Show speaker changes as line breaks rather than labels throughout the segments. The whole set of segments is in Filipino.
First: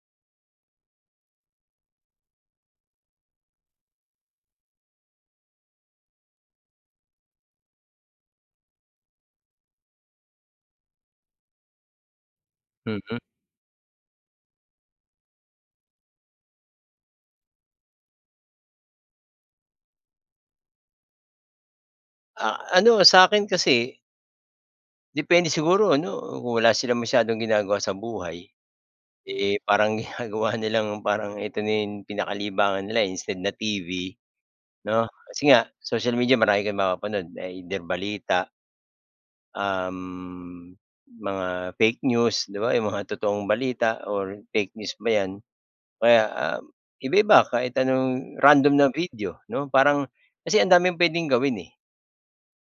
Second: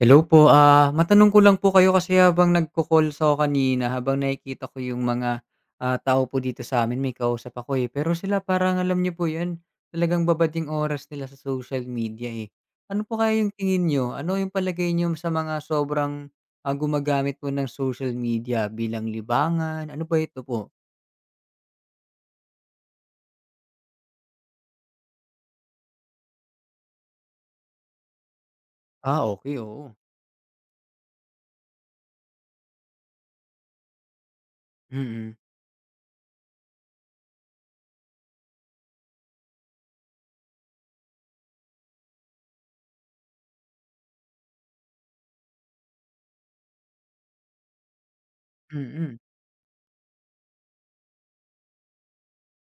Hello po. Ah, matanong ko lang po kayo kasi habang nagko-calls ako kanina habang nakikita ko yung mga, ah, tao po dito s'amin may kausap ako, eh. Pero sila parang alam niyo po yun? Talagang babad yung oras nila sa social media, eh. Ano
Mm.
po kaya yung tingin niyo? Ano yung palagay niyo sa mga sobrang, ah, gumagamit po ng social media bilang libangan, ano ba ito po?
Ah, ano sa'kin kasi depende siguro ano, kung wala silang masyadong ginagawa sa buhay.
Ah, okey,
Eh,
oo.
parang ginagawa nilang parang ito na yung pinakalibangan nila, eh, instead na TV, 'no?
Mm.
Kasi nga social media marami kang mapapanood, either balita um, mga fake news, 'di ba yung mga totoong balita or fake news ba 'yan. Kaya, ah, iba-iba, kahit anong random na
Mm.
video, 'no? Parang kasi ang daming puwedeng gawin, eh.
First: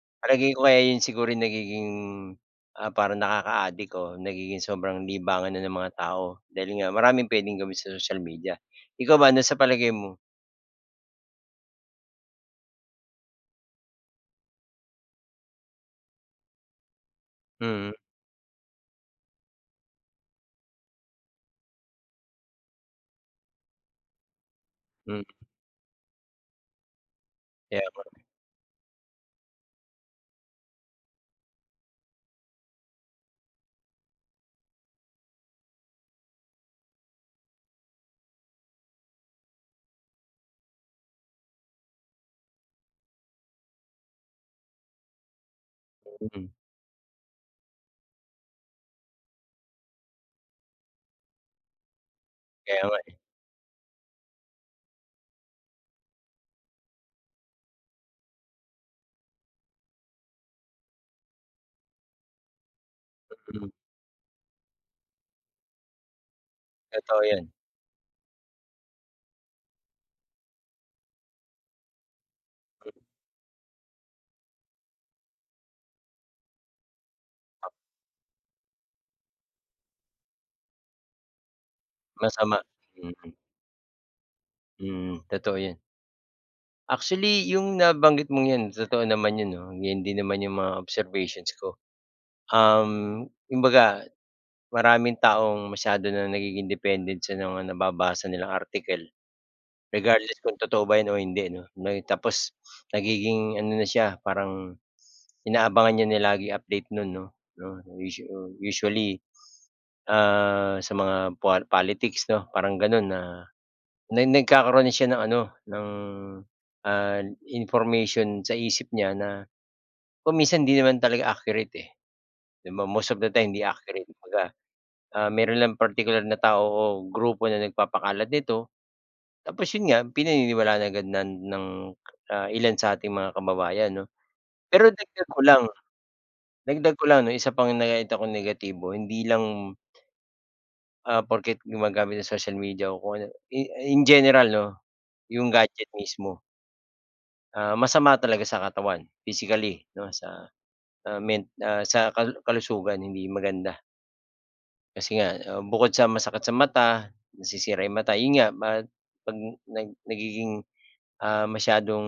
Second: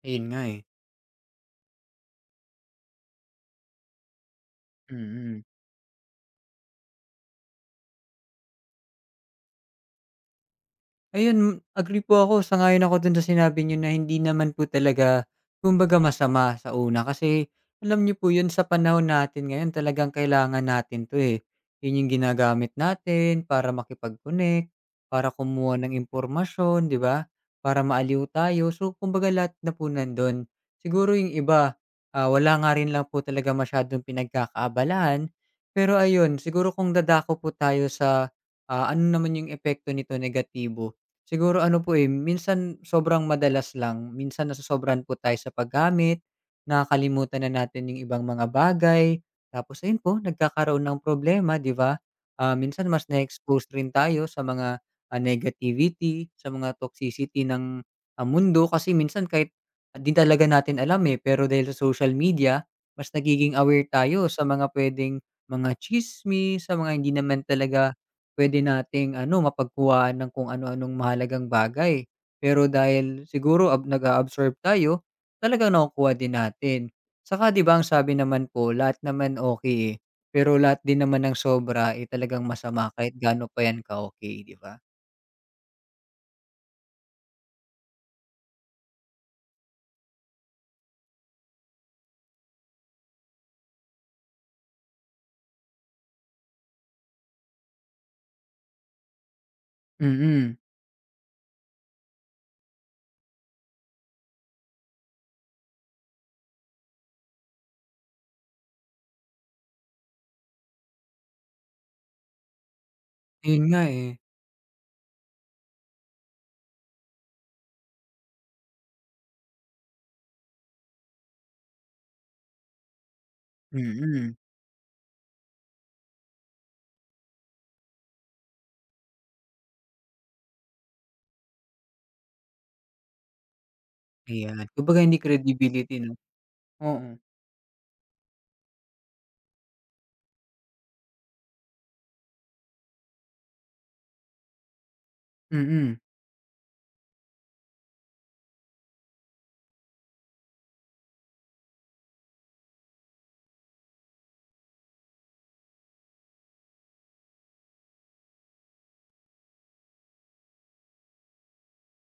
Ayun nga,
Palagay
eh.
ko kaya 'yon siguro nagiging, ah, parang nakaka-adik o nagiging sobrang
Mm.
libangan na ng mga tao dahil nga maraming puwedeng gawin sa social media. IIkaw ba ano sa palagay mo?
Ayun, agree po ako, sang-ayon ako dun sa sinabi niyo na hindi naman po talaga, kumbaga masama sa una. Kasi
Mm.
alam niyo po yun sa panahon natin ngayon, talagang kailangan natin to eh. 'Yon yung ginagamit natin para makipag-connect
Mm.
para kumuha ng impormasyon ,'di ba? Para
Kaya nga eh.
maaliw tayo, so, kumbaga lahat na po nandun. Siguro yung iba, ah, wala nga rin lang po talaga masyadong pinagkakaabalahan, pero ayun siguro kung dadako po tayo sa, ah, ano naman yung epekto nito negatibo. Siguro ano po eh, minsan sobrang madalas lang, minsan nasosobrahan po tayo sa paggamit
Mm.
nakakalimutan na natin yung ibang mga bagay. Tapos ayun po nagkakaroon ng problema 'di ba? Ah,
Kaya
minsan
nga
mas
eh.
na-expose rin tayo sa mga negativity sa mga toxicity ng, ah, mundo. Kasi minsan kahit din talaga natin alam eh, pero dahil sa social media, mas nagiging
Mm.
aware tayo sa mga pwedeng mga chismis, sa mga hindi
Totoo
naman
'yan.
talaga pwede nating ano mapagkuha ng kung ano-anong mahalagang bagay. Pero
Mm.
dahil siguro ab nag-a-absorb tayo, talagang nakukuha din natin. At saka 'di ba, ang sabi naman po lahat naman okay, eh, pero lahat din naman ng sobra eh talagang
Masama,
masama kahit
mm.
gaano pa yan ka-okay, 'di ba?
Mm. Totoo yan. Actually yung nabanggit mong 'yan totoo naman 'yon 'no, yun din naman 'yong mga observations ko. Um, kumbaga, maraming taong masyado na nagiging dependent sa mga nababasa nilang article. Regardless kung
Mm.
totoo ba 'yan o hindi 'no. May tapos nagiging ano na siya, parang inaabangan niya na laging update nun 'no 'no, usua usually, ah, sa mga pal politics 'no, parang ganun na
Ayun nga, eh.
na nag nagkakaroon na siya ng ano, ng, ah, information sa isip niya na kung minsan hindi naman talaga accurate, eh. 'Di ba most of the time hindi accurate,
Mm.
kumbaga. Ah, meron lang partikular na tao o grupo na nagpapakalat nito. Tapos yun nga, pinaniniwalaan agad nan ng, ah, ilan sa ating mga kababayan 'no.
Ayan,
Pero
kumbaga hindi
dagdag ko lang
credibility 'no?
dagdag ko
Oo.
lang 'no, yung isa pang nakita kong negatibo hindi lang ...ah, porke't gumagamit ng social media o kung ano, i in general 'no? Yung gadget
Mm.
mismo. Ah, masama talaga sa katawan, physically, 'no sa, sa men ah, sa kalusugan, hindi maganda. Kasi nga, ah, bukod sa masakit sa mata, nasisira yung mata. 'Yun nga ba 'pag nag nagiging, ah, masyadong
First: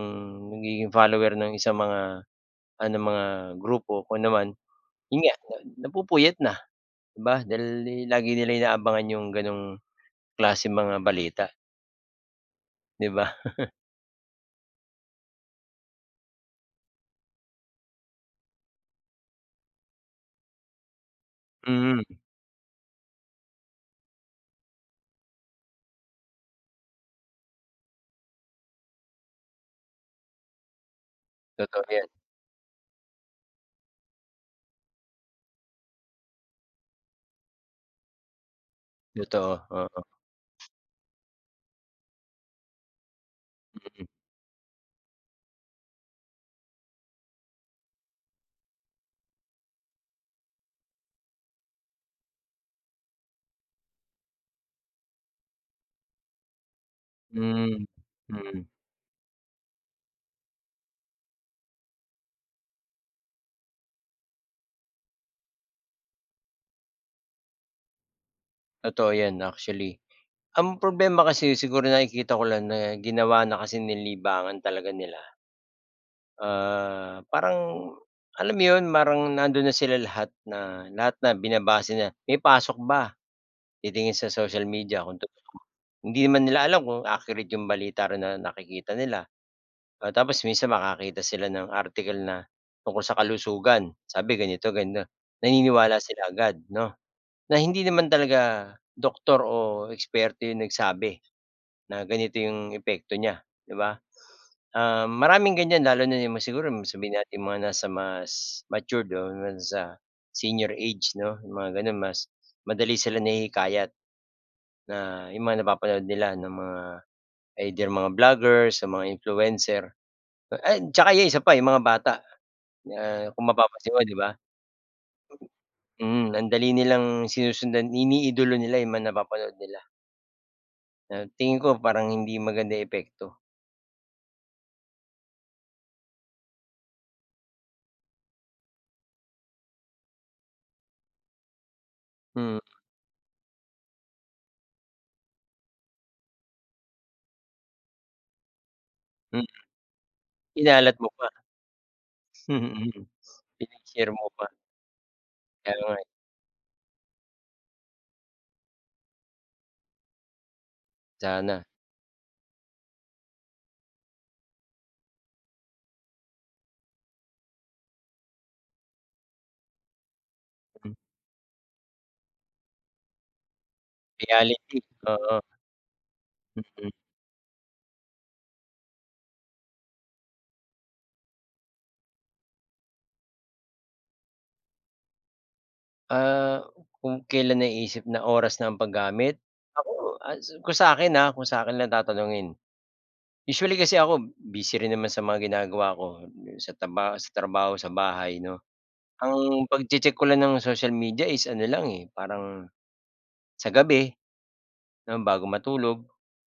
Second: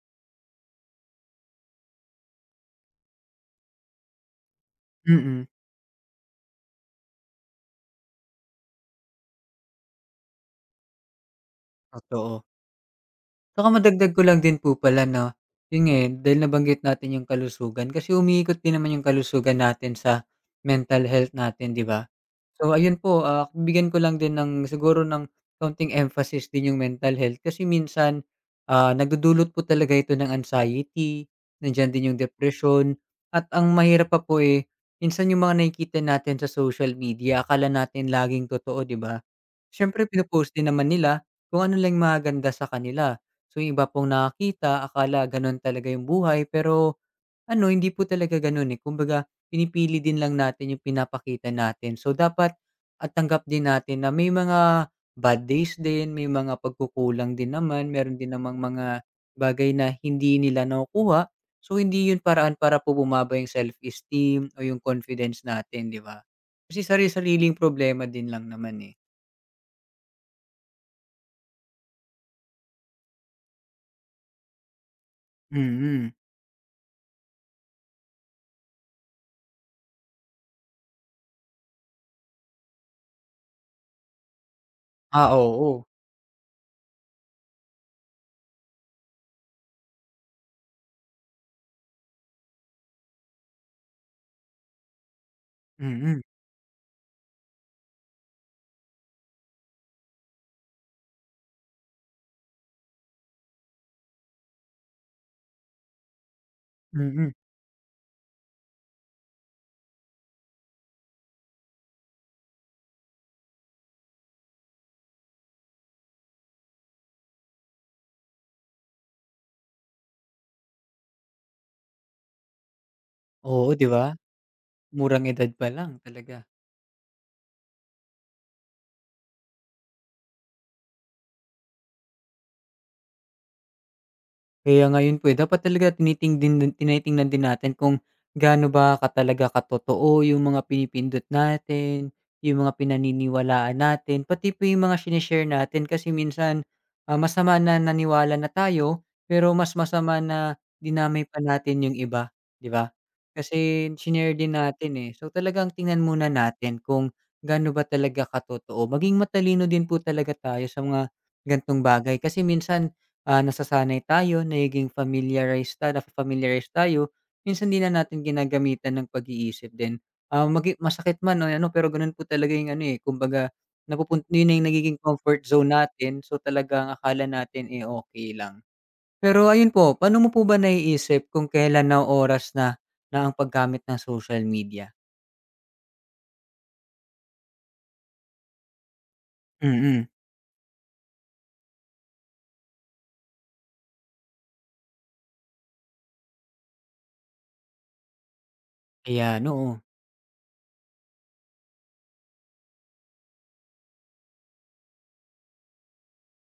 nagiging follower ng isang mga, ano mga grupo, kung ano man. Yun nga,
Mm.
napupuyat na di ba dahil lagi nila inaabangan 'yung ganong klaseng mga balita.
Ah, oo.
'Di ba?
Tsaka, madagdag ko lang din po pala na, 'yun nga, eh, dahil nabanggit natin' yung kalusugan. Kasi umiikot din naman 'yung kalusugan natin sa mental health natin 'di
Mhm.
ba? So ayun po, ah, bigyan ko lang din ng siguro ng konting emphasis din 'yung, mental health. Kasi minsan, ah, nagdudulot po talaga ito ng anxiety,
Totoo
nandiyan din,
yan.
'yung depresyon at ang mahirap pa po, eh, minsan 'yung mga nakikita natin sa social media akala natin laging totoo 'di ba?
Totoo, oo.
Siyempre pinopost din naman nila kung ano lang 'yung maganda sa kanila. So 'yung iba
Mhm.
pong nakakita akala ganun talaga 'yung buhay, pero, ano hindi po talaga ganun, eh. Kumbaga pinipili din lang natin 'yung pinapakita natin. So dapat at tanggap din natin na may mga bad days din, may mga pagkukulangan din
Hmm,
naman, meron din namang
mm.
mga bagay na hindi nila nakukuha. So hindi 'yun paraan para po bumaba 'yung self-esteem o 'yung confidence natin 'di ba? Kasi sari-sariling problema din lang naman, eh.
Totoo 'yan actually ang problema kasi siguro nakikita ko lang na ginawa na kasi ni libangan talaga nila.
Mhm.
Ah, parang alam mo 'yun parang nandun na sila lahat, na lahat na binabase na, "May pasok ba?" titingin sa social media kung
Ah,
totoo.
oo.
Hindi naman nila alam kung accurate 'yung balita rin na nakikita nila. O tapos minsan makakita sila ng article na tungkol sa kalusugan. Sabi ganito naniniwala
Mm.
sila agad 'no, na hindi naman talaga doktor o eksperto 'yong nagsabi na ganito 'yong epekto niya 'di ba? Maraming ganyan lalo na siguro sabihin
Mm.
natin mga nasa mas matured o sa Senior age, 'no? Mga gano'n mas madali silang nahihikayat na 'yung mga napapanood nila ng mga either mga vloggers o mga influencer. Ay tsaka 'yung isa pa, 'yung mga bata, kung
Oo, 'di
mapapansin mo,
ba.
'di ba?
Murang edad pa lang talaga.
Ang dali nilang sinusundan, iniidolo nila 'yung mga napapanood nila. Ah, tingin ko parang hindi maganda yung epekto.
Kaya ngayon po eh, dapat talaga tinitingdin tinitingnan din natin kung gaano ba ka talaga katotoo yung mga pinipindot natin,
Hmm.
yung mga pinaniniwalaan natin, pati po yung mga shine-share natin kasi minsan, ah, masama na naniwala na tayo,
Mm.
pero mas masama na
Kinalat mo
dinamay
pa.
pa natin yung iba, 'di ba?
Mm.
Kasi
Pinag-share mo
shinare
pa.
din natin eh, so talagang
Kaya nga eh.
tingnan muna natin kung gaano ba talaga katotoo. Maging matalino din po talaga tayo sa mga,
Sana.
gantong bagay kasi minsan, ah, nasasanay tayo, nagiging familiarize na-familiarize tayo, minsan hindi na natin ginagamitan ng pag-iisip din, ah, maging
Hmm.
masakit man ano pero gano'n po talagang ano eh, kumbaga napupun na yung
Reality,
nagiging
oo.
comfort zone natin so talaga ang
Mm.
akala natin eh, okey lang. Pero ayun po, pa'no mo po ba naiisip kung kelan na oras na, na ang pag-gamit ng social media?
Ah, kung kelan naiisip na oras na ang pag-gamit? Ako
Mm.
ah, kung sakin ah, kung sakin lang tatanungin. Usually kasi ako busy rin naman sa mga ginagawa ko, dun sa tarabaho sa trabaho sa bahay 'no.
Ayan,
Ang
oo.
pagche-check ko lang ng social media is ano lang eh, parang, sa gabi, bago matulog,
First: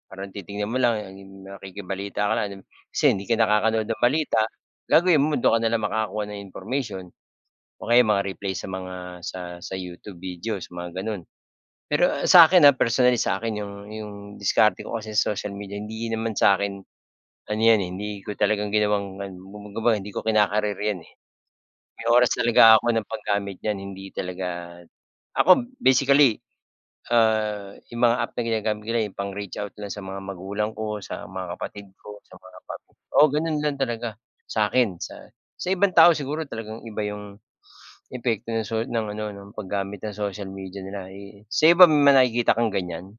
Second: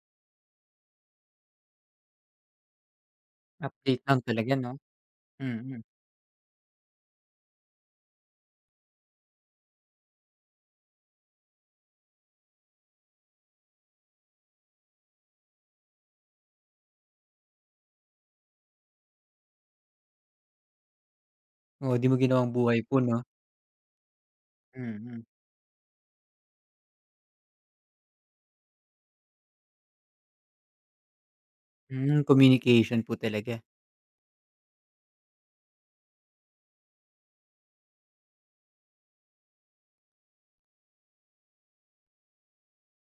parang titingnan mo lang ano yung nakikibalita ka lang kasi hindi ka nakakanood ng
Update lang
balita,
talaga 'no?
gagawin mo dun ka na lang
Mm.
makakuha ng information. O kaya yung mga-replay sa mga sa sa YouTube videos mga gano'n. Pero sa akin ah, personally sa akin yung yung diskarte ko kasi sa social media hindi naman sa akin, ano 'yan eh, hindi ko talagang ginawang kumbaga hindi ko kina-career 'yan eh.
Oh,
May
'di mo
oras
ginawang
talaga
buhay
ako
po
ng
'no?
paggamit niyan hindi talaga
Mm.
ako basically, ah, yung mga app na ginagamit nila eh, yung pang-reach out lang sa mga magulang ko, sa mga kapatid ko,
Hmm,
sa mga pam
communication po
oo, gano'n
talaga.
lang talaga, sa akin, sa sa ibang tao siguro talagang iba yung epekto ng soc ng ano ng pag-gamit ng social media nila eh, sa iba may nakikita kang ganyan?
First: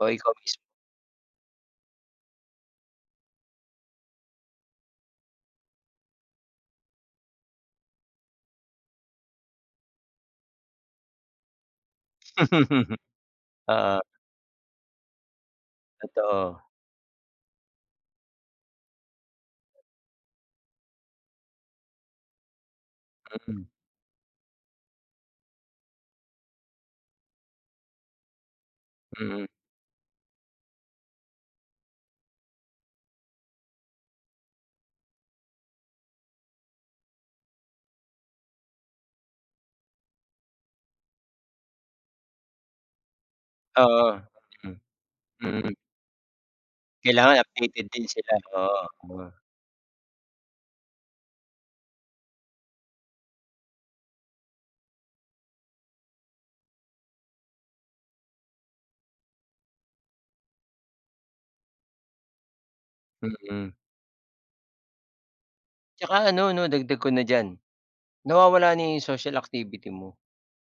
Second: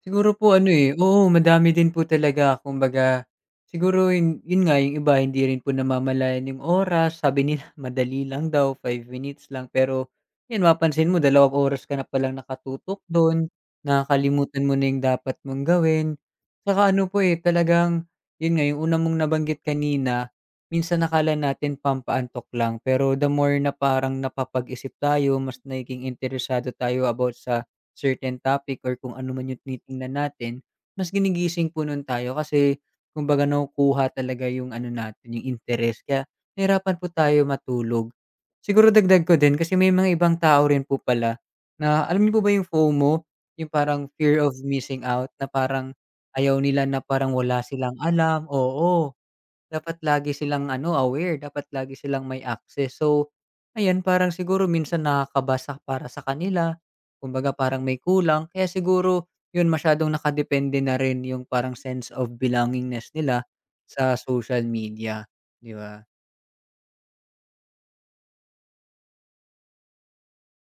O ikaw
Siguro
mismo.
po ano eh, oo madami din po talaga kumbaga, siguro 'yun 'yun nga yung iba hindi rin po namamalayan yung oras, sabi nila madali lang daw, 5 minutes lang, pero, 'yan mapansin mo 2 oras ka na palang nakatutok doon,
Oo.
nakakalimutan mo na dapat mong gawin.
Totoo.
'Tsaka ano po eh, talagang 'yun nga yong una mong nabanggit kanina, minsan akala natin pampaantok lang, pero the more
Mm.
na parang napapag-isip tayo, mas nagiging interesado tayo about sa certain topic or kung ano
Mm.
man yung tinitingnan natin, mas ginigising po nu'n tayo kasi, kumbaga nakukuha talaga yung ano natin, yung interes kaya, nahirapan po tayo matulog. Siguro dagdag ko din kasi may mga ibang tao rin po pala, na alam niyo po ba yung FOMO yung parang
Oo,
fear of
hmm.
missing out. Na
Mm.
parang, ayaw nila na parang
Kailangan
wala
updated
silang
din sila
alam
oo,
oo,
oo.
dapat lagi silang ano, aware, dapat lagi silang may access, so, ayan parang siguro minsan nakakabasa para sa kanila, kumbaga parang may kulang kaya siguro 'yun masyadong naka-depende na rin yung parang sense of belongingness nila
Mm.
sa social media, 'di ba?
'Tsaka ano 'no dagdag ko na diyan, nawawala na yung social activity mo,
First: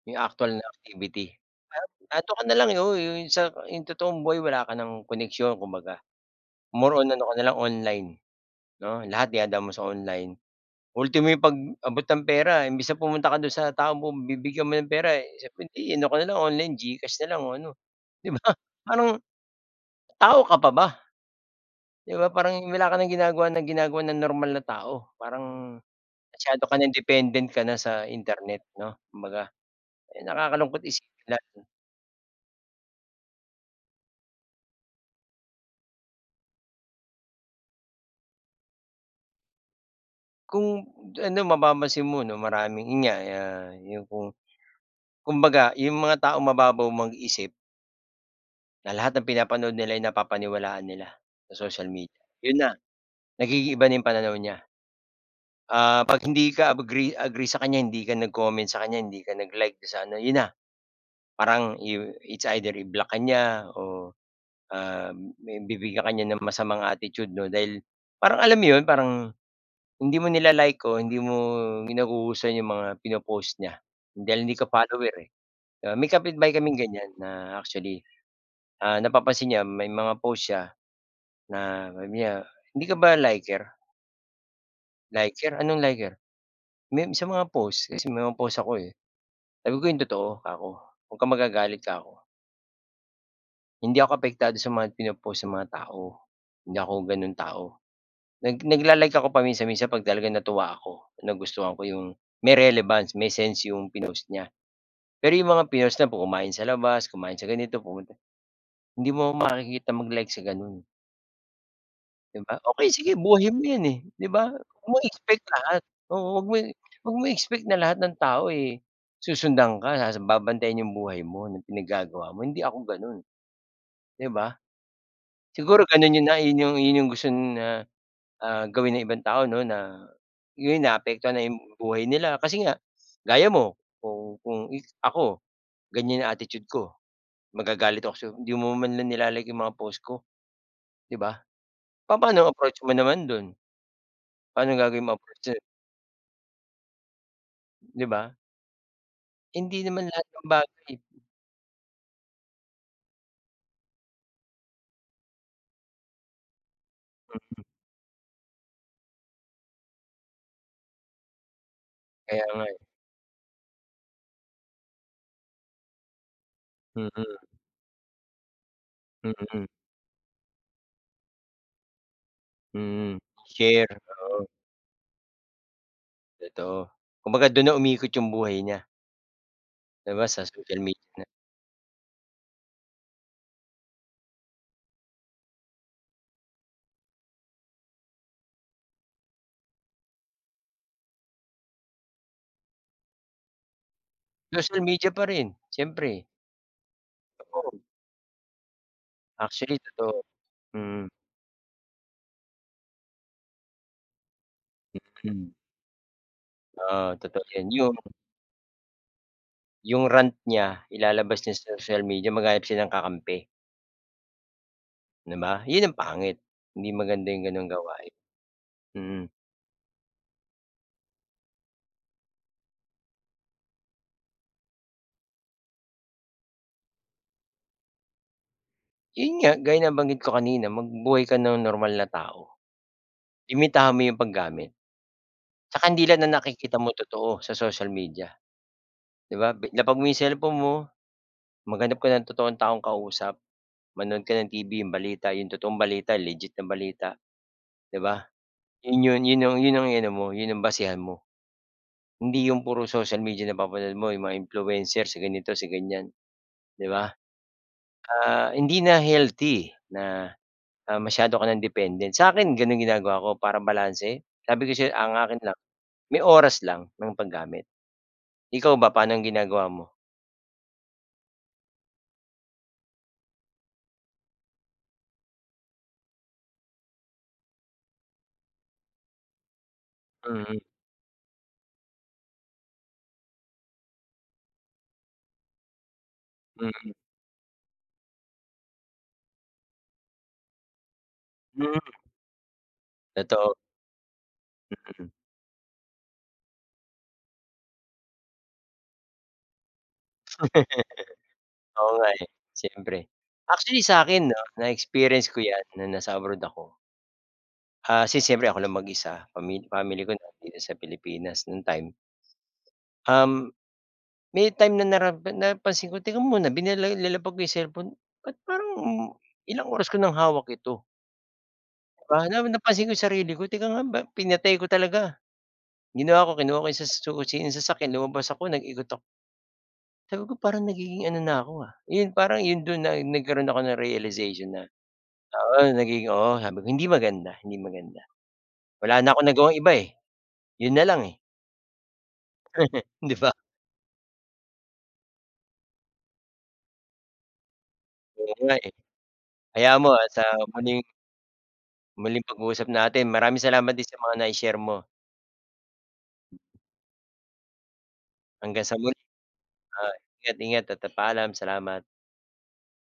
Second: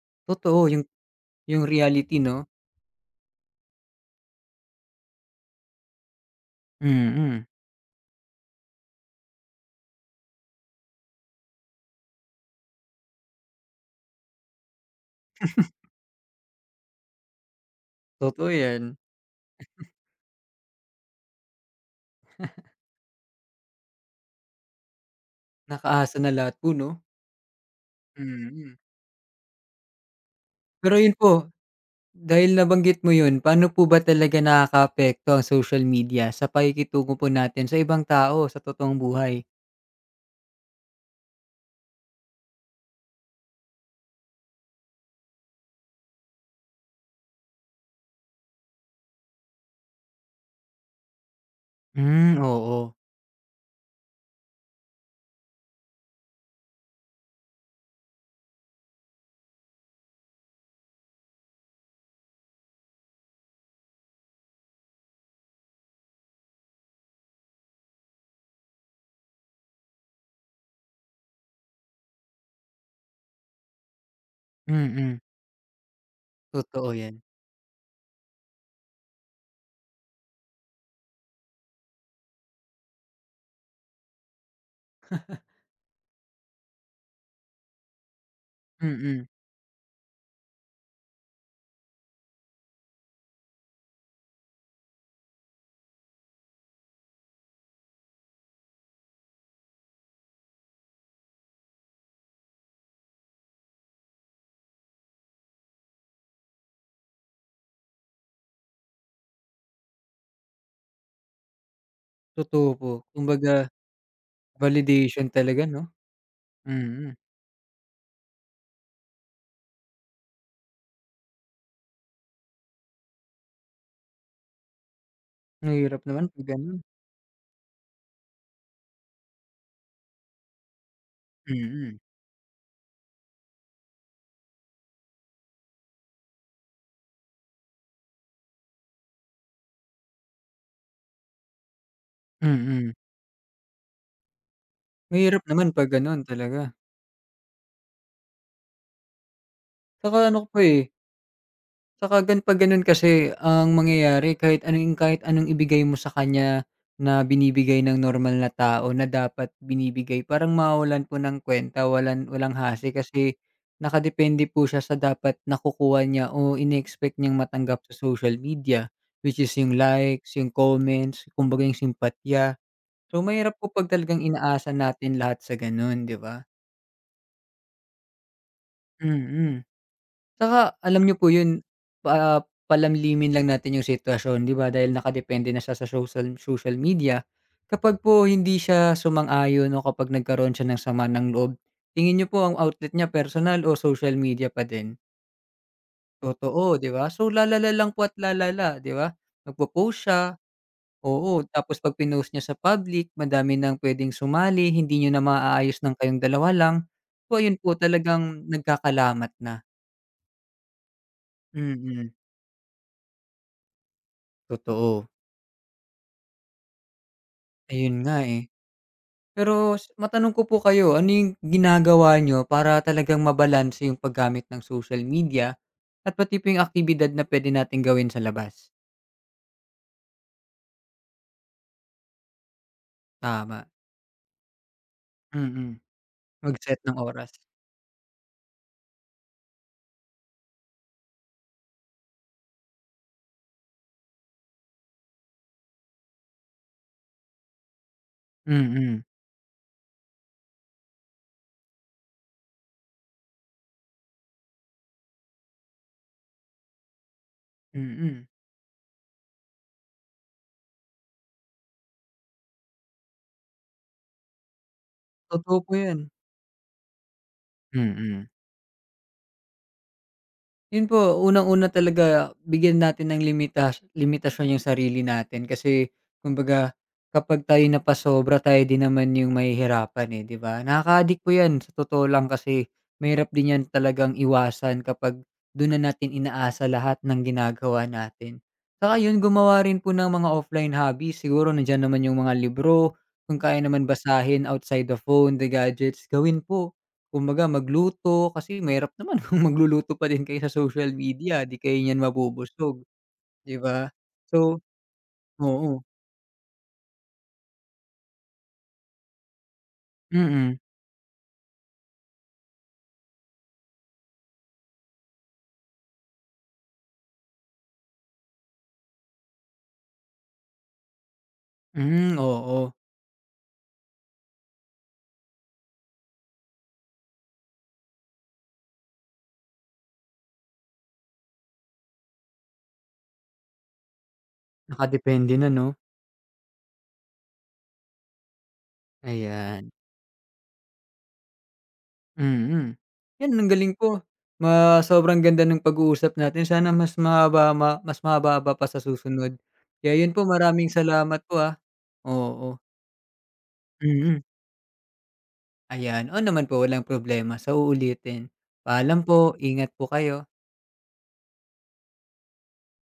yung actual na
Totoo yung
activity.
yung reality,
Eto ka
'no?
na lang eh, oo yung sa yung totoong buhay wala ka ng koneksyon kumbaga. More on ano ka na
Mm.
lang online, 'no? Lahat dinadaan mo sa online, ultimo yung pag-abot ng pera imbes na pumunta ka do'n sa taong pagbibigyan mo ng pera sa hindi ano ka na lang online, Gcash na lang o ano, 'di ba?
Totoo 'yan.
parang tao ka pa ba? 'Di ba parang wala ka nang ginagawa ng ginagawa ng normal na tao, parang,
Naka-asa na lahat
masyado
po
ka nang
'no?
dependent ka na sa internet
Mhm.
'no. Kumbaga, eh, nakakalungkot
Pero 'yun
isipin
po
natin
dahil nabanggit mo 'yun, paano po ba talaga nakaka-apekto ang social media sa pakikitungo po natin sa ibang tao, sa totoong buhay?
Kung ano mapapansin mo 'no maraming yun nga, ah, yung kung kumbaga yung mga taong mababaw mag-isip na lahat ng pinapanood nila ay napapaniwalaan nila sa social media.
Hmm,
Yun na,
oo.
nag-iiba yung pananaw niya. Ah, 'pag hindi ka agree agree sa kanya, hindi ka nag-comment sa kanya, hindi ka nag-like dun sa ano, yun na. Parang i it's either i-block ka niya o, um, bibigyan ka niya ng masamang attitude 'no dahil parang alam mo 'yon, parang hindi mo nila-like o hindi mo nagugustuhan 'yong mga pino-post niya dahil hindi ka follower
Mm.
eh. Ah, may kapitbahay kaming
Totoo
ganyan
'yan.
na actually, ah, napapansin niya may mga post siya na mamaya, "Hindi ka ba liker?" "Liker? anong liker?" "May sa mga post, kasi may mga post ako eh."
Mm.
Sabi ko, "Yung totoo," 'kako. "Wag kang magagalit," 'kako. Hindi ako apektado sa mga pino-post ng mga tao. Hindi ako gano'ng tao. Nag nag nagla-like ako paminsan-minsan 'pag talaga natuwa ako, nagustuhan ko yung may relevance, may sense yung pinost niya. Pero yung mga pinost na kumain sa labas, kumain sa ganito, pumunta hindi mo 'ko makikita mag-like sa ganun. 'Di ba?
Totoo
Okey
po.
sige buhay mo
Kumbaga,
'yan, eh, 'di ba? 'Wag mo
validation
expect
talaga
lahat.
'no?
Oo, 'wag mo
Mm.
'wag mong expect na lahat ng tao, eh, susundan ka ta's babantayan yung buhay mo, ng pinaggagawa mo, hindi ako gano'n, 'di ba? Siguro
Mahirap
ganun
naman
yun na
'pag
yun
gano'n.
yung gusto na ah, gawin ng ibang tao 'no na yun naapektuhan na yung
Mm.
buhay nila. Kasi nga gaya mo, kung kung ako, ganyan ang attitude ko, magagalit ako sa'yo, "Hindi mo man lang nila-like 'yong mga post ko," 'di ba? Papaano ang approach mo
Mm.
naman dun? Pa'nong gagawin mong approach
Mahirap
do'n.
naman 'pag gano'n talaga.
'Di ba? Hindi naman lahat
Tsaka
ng
ano pa, eh
bagay
tsaka 'pag gano'n 'pag gano'n kasi ang mangyayari kahit anong kahit anong ibigay mo sa kanya na
Mm.
binibigay ng normal na tao na dapat binibigay, parang mawawalan po ng kuwenta, walang
Kaya
walang
nga, eh.
hasi kasi nakadepende po siya sa dapat nakukuha niya o in-expect niyang
Mm.
matanggap sa social media. Which is
Mm.
yung likes, yung comments, kumbaga yung simpatiya.
Mm.
So, mahirap po
Share,
'pag talagang
oo.
inaasa natin lahat sa gano'n, 'di ba?
Totoo. Kumbaga do'n na umiikot 'yong buhay niya.
Mm.
'Di ba, sa
Tsaka
social media
alam niyo
na.
po yun, pa palalimin lang natin yung sitwasyon. 'Di ba dahil nakadepende na siya sa social social media, kapag po hindi siya sumang-ayon o kapag nagkaroon siya ng sama ng loob, tingin niyo po ang outlet niya personal o social media pa
Social
din?
media pa rin siyempre.
Totoo, 'di ba? So lalala
Totoo.
lang po at lalala, 'di ba? Mag
Actually,
po-post
totoo.
siya
Mm.
oo. Tapos 'pag pinost niya sa public madami ng puwedeng sumali, hindi niyo na
Mm.
maayos ng kayong dalawa lang,
Oo,
so
totoo
ayun
'yan.
po
Yung
talagang nagkakalamat na.
yung rant niya ilalabas niya sa social
Mm.
media, maghanap siya ng kakampi.
Totoo.
'Di ba? 'Yun ang pangit, hindi maganda yung ganong
'Ayun
gawain.
nga, eh.
Mm.
Pero matanong ko po kayo, ano yung ginagawa niyo para talagang ma-balanse yung paggamit ng social media at pati po 'yung aktibidad na pwede nating gawin sa labas?
'Yun nga, gaya nabanggit ko kanina magbuhay ka ng normal na tao.
Tama.
Limitahan mo 'yung paggamit.
Mm,
'Tsaka 'di lahat ng nakikita
mag-set
mo
ng oras.
totoo, sa social media. 'Di ba? Lapag mo 'yong cellphone mo, maghanap ka ng totoong taong kausap, manood ka ng TV 'yong balita, 'yong totoong balita, legit na balita, 'di ba? 'Yun
Mm.
'yon 'yun 'yon 'yun 'yong iano mo, 'yon ang basehan mo. Hindi 'yong puro social media napapanood mo, 'yung mga influencer si ganito, si ganyan, 'di ba?
Mm.
Ah, hindi na healthy, na, ah, masyado ka ng dependent. Sakin ganun ginagawa ko para balanse. Sabi ko sa'yo, ang akin lang,
Totoo po yan.
may oras lang ng paggamit.
Mm.
Ikaw ba, pa'nong ginagawa mo?
'Yun po, unang-una talaga, ah, bigyan natin ng limitash limitasyon 'yung sarili natin kasi, kumbaga, kapag tayo napasobra, tayo din naman 'yung mahihirapan, eh, 'di
Mm.
ba? Nakaka-adik po yan, sa totoo lang, kasi mahirap din 'yan talagang iwasan kapag dun na natin inaasa
Mm.
lahat ng ginagawa natin. 'Tsaka 'yun gumawa rin po ng mga offline hobbies, siguro
Hmm.
nandiyan naman yung mga libro, kung
Totoo.
kaya naman basahin outside the
Mm.
phone, the gadgets, gawin po. Kumbaga magluto, kasi mahirap naman kung magluluto pa din kayo sa social media, 'di kayo
Oo,
niyan
nga, eh,
mabubusog,
syempre.
'di
Actually,
ba?
sa'kin, 'no,
So
na-experience ko 'yan
oo
nung nasa abroad ako. Ah, kasi siyempre ako lang mag-isa, pamil family ko
Mm.
nandito sa Pilipinas nung time Um, may time na nara na napansin ko, teka muna binila nilapag ko 'yung cellphone, ba't parang, um, ilang oras ko ng hawak ito?
Hmm,
'Ba, na
oo.
napansin ko yung sarili ko, teka nga 'ba pinatay ko talaga. Ginawa ko kinuha ko sa susi ng sasakyan lumabas ako nag-ikot ako. Sabi ko, parang nagiging ano na ko, ah. Yun parang yun dun na nagkaroon ako ng realization na
Nakadepende na
oo,
'no.
nagiging oo, sabi ko, hindi maganda hindi maganda. Wala na akong nagawang iba,
Ayan.
eh, 'yun nalang, eh.
Mm,
'Di ba?
'yan ang galing po. Ma sobrang ganda ng pag uusap natin. Sana mas mahaba, ma mas
Oo nga,
mahaba-haba pa
eh.
sa susunod.
Hayaan mo,
Kaya
ah,
'yun
sa
po, maraming
muling
salamat po, ah,
Muling
oo.
pag-uusap natin. Maraming salamat din, sa mga
Mm.
nai-share mo.
'Ayan, oo naman po, walang problema, sa uulitin.
Hanggang sa muli.
Paalam po. Ingat po
Oo,
kayo.
ingat, ingat at at paalam. Salamat.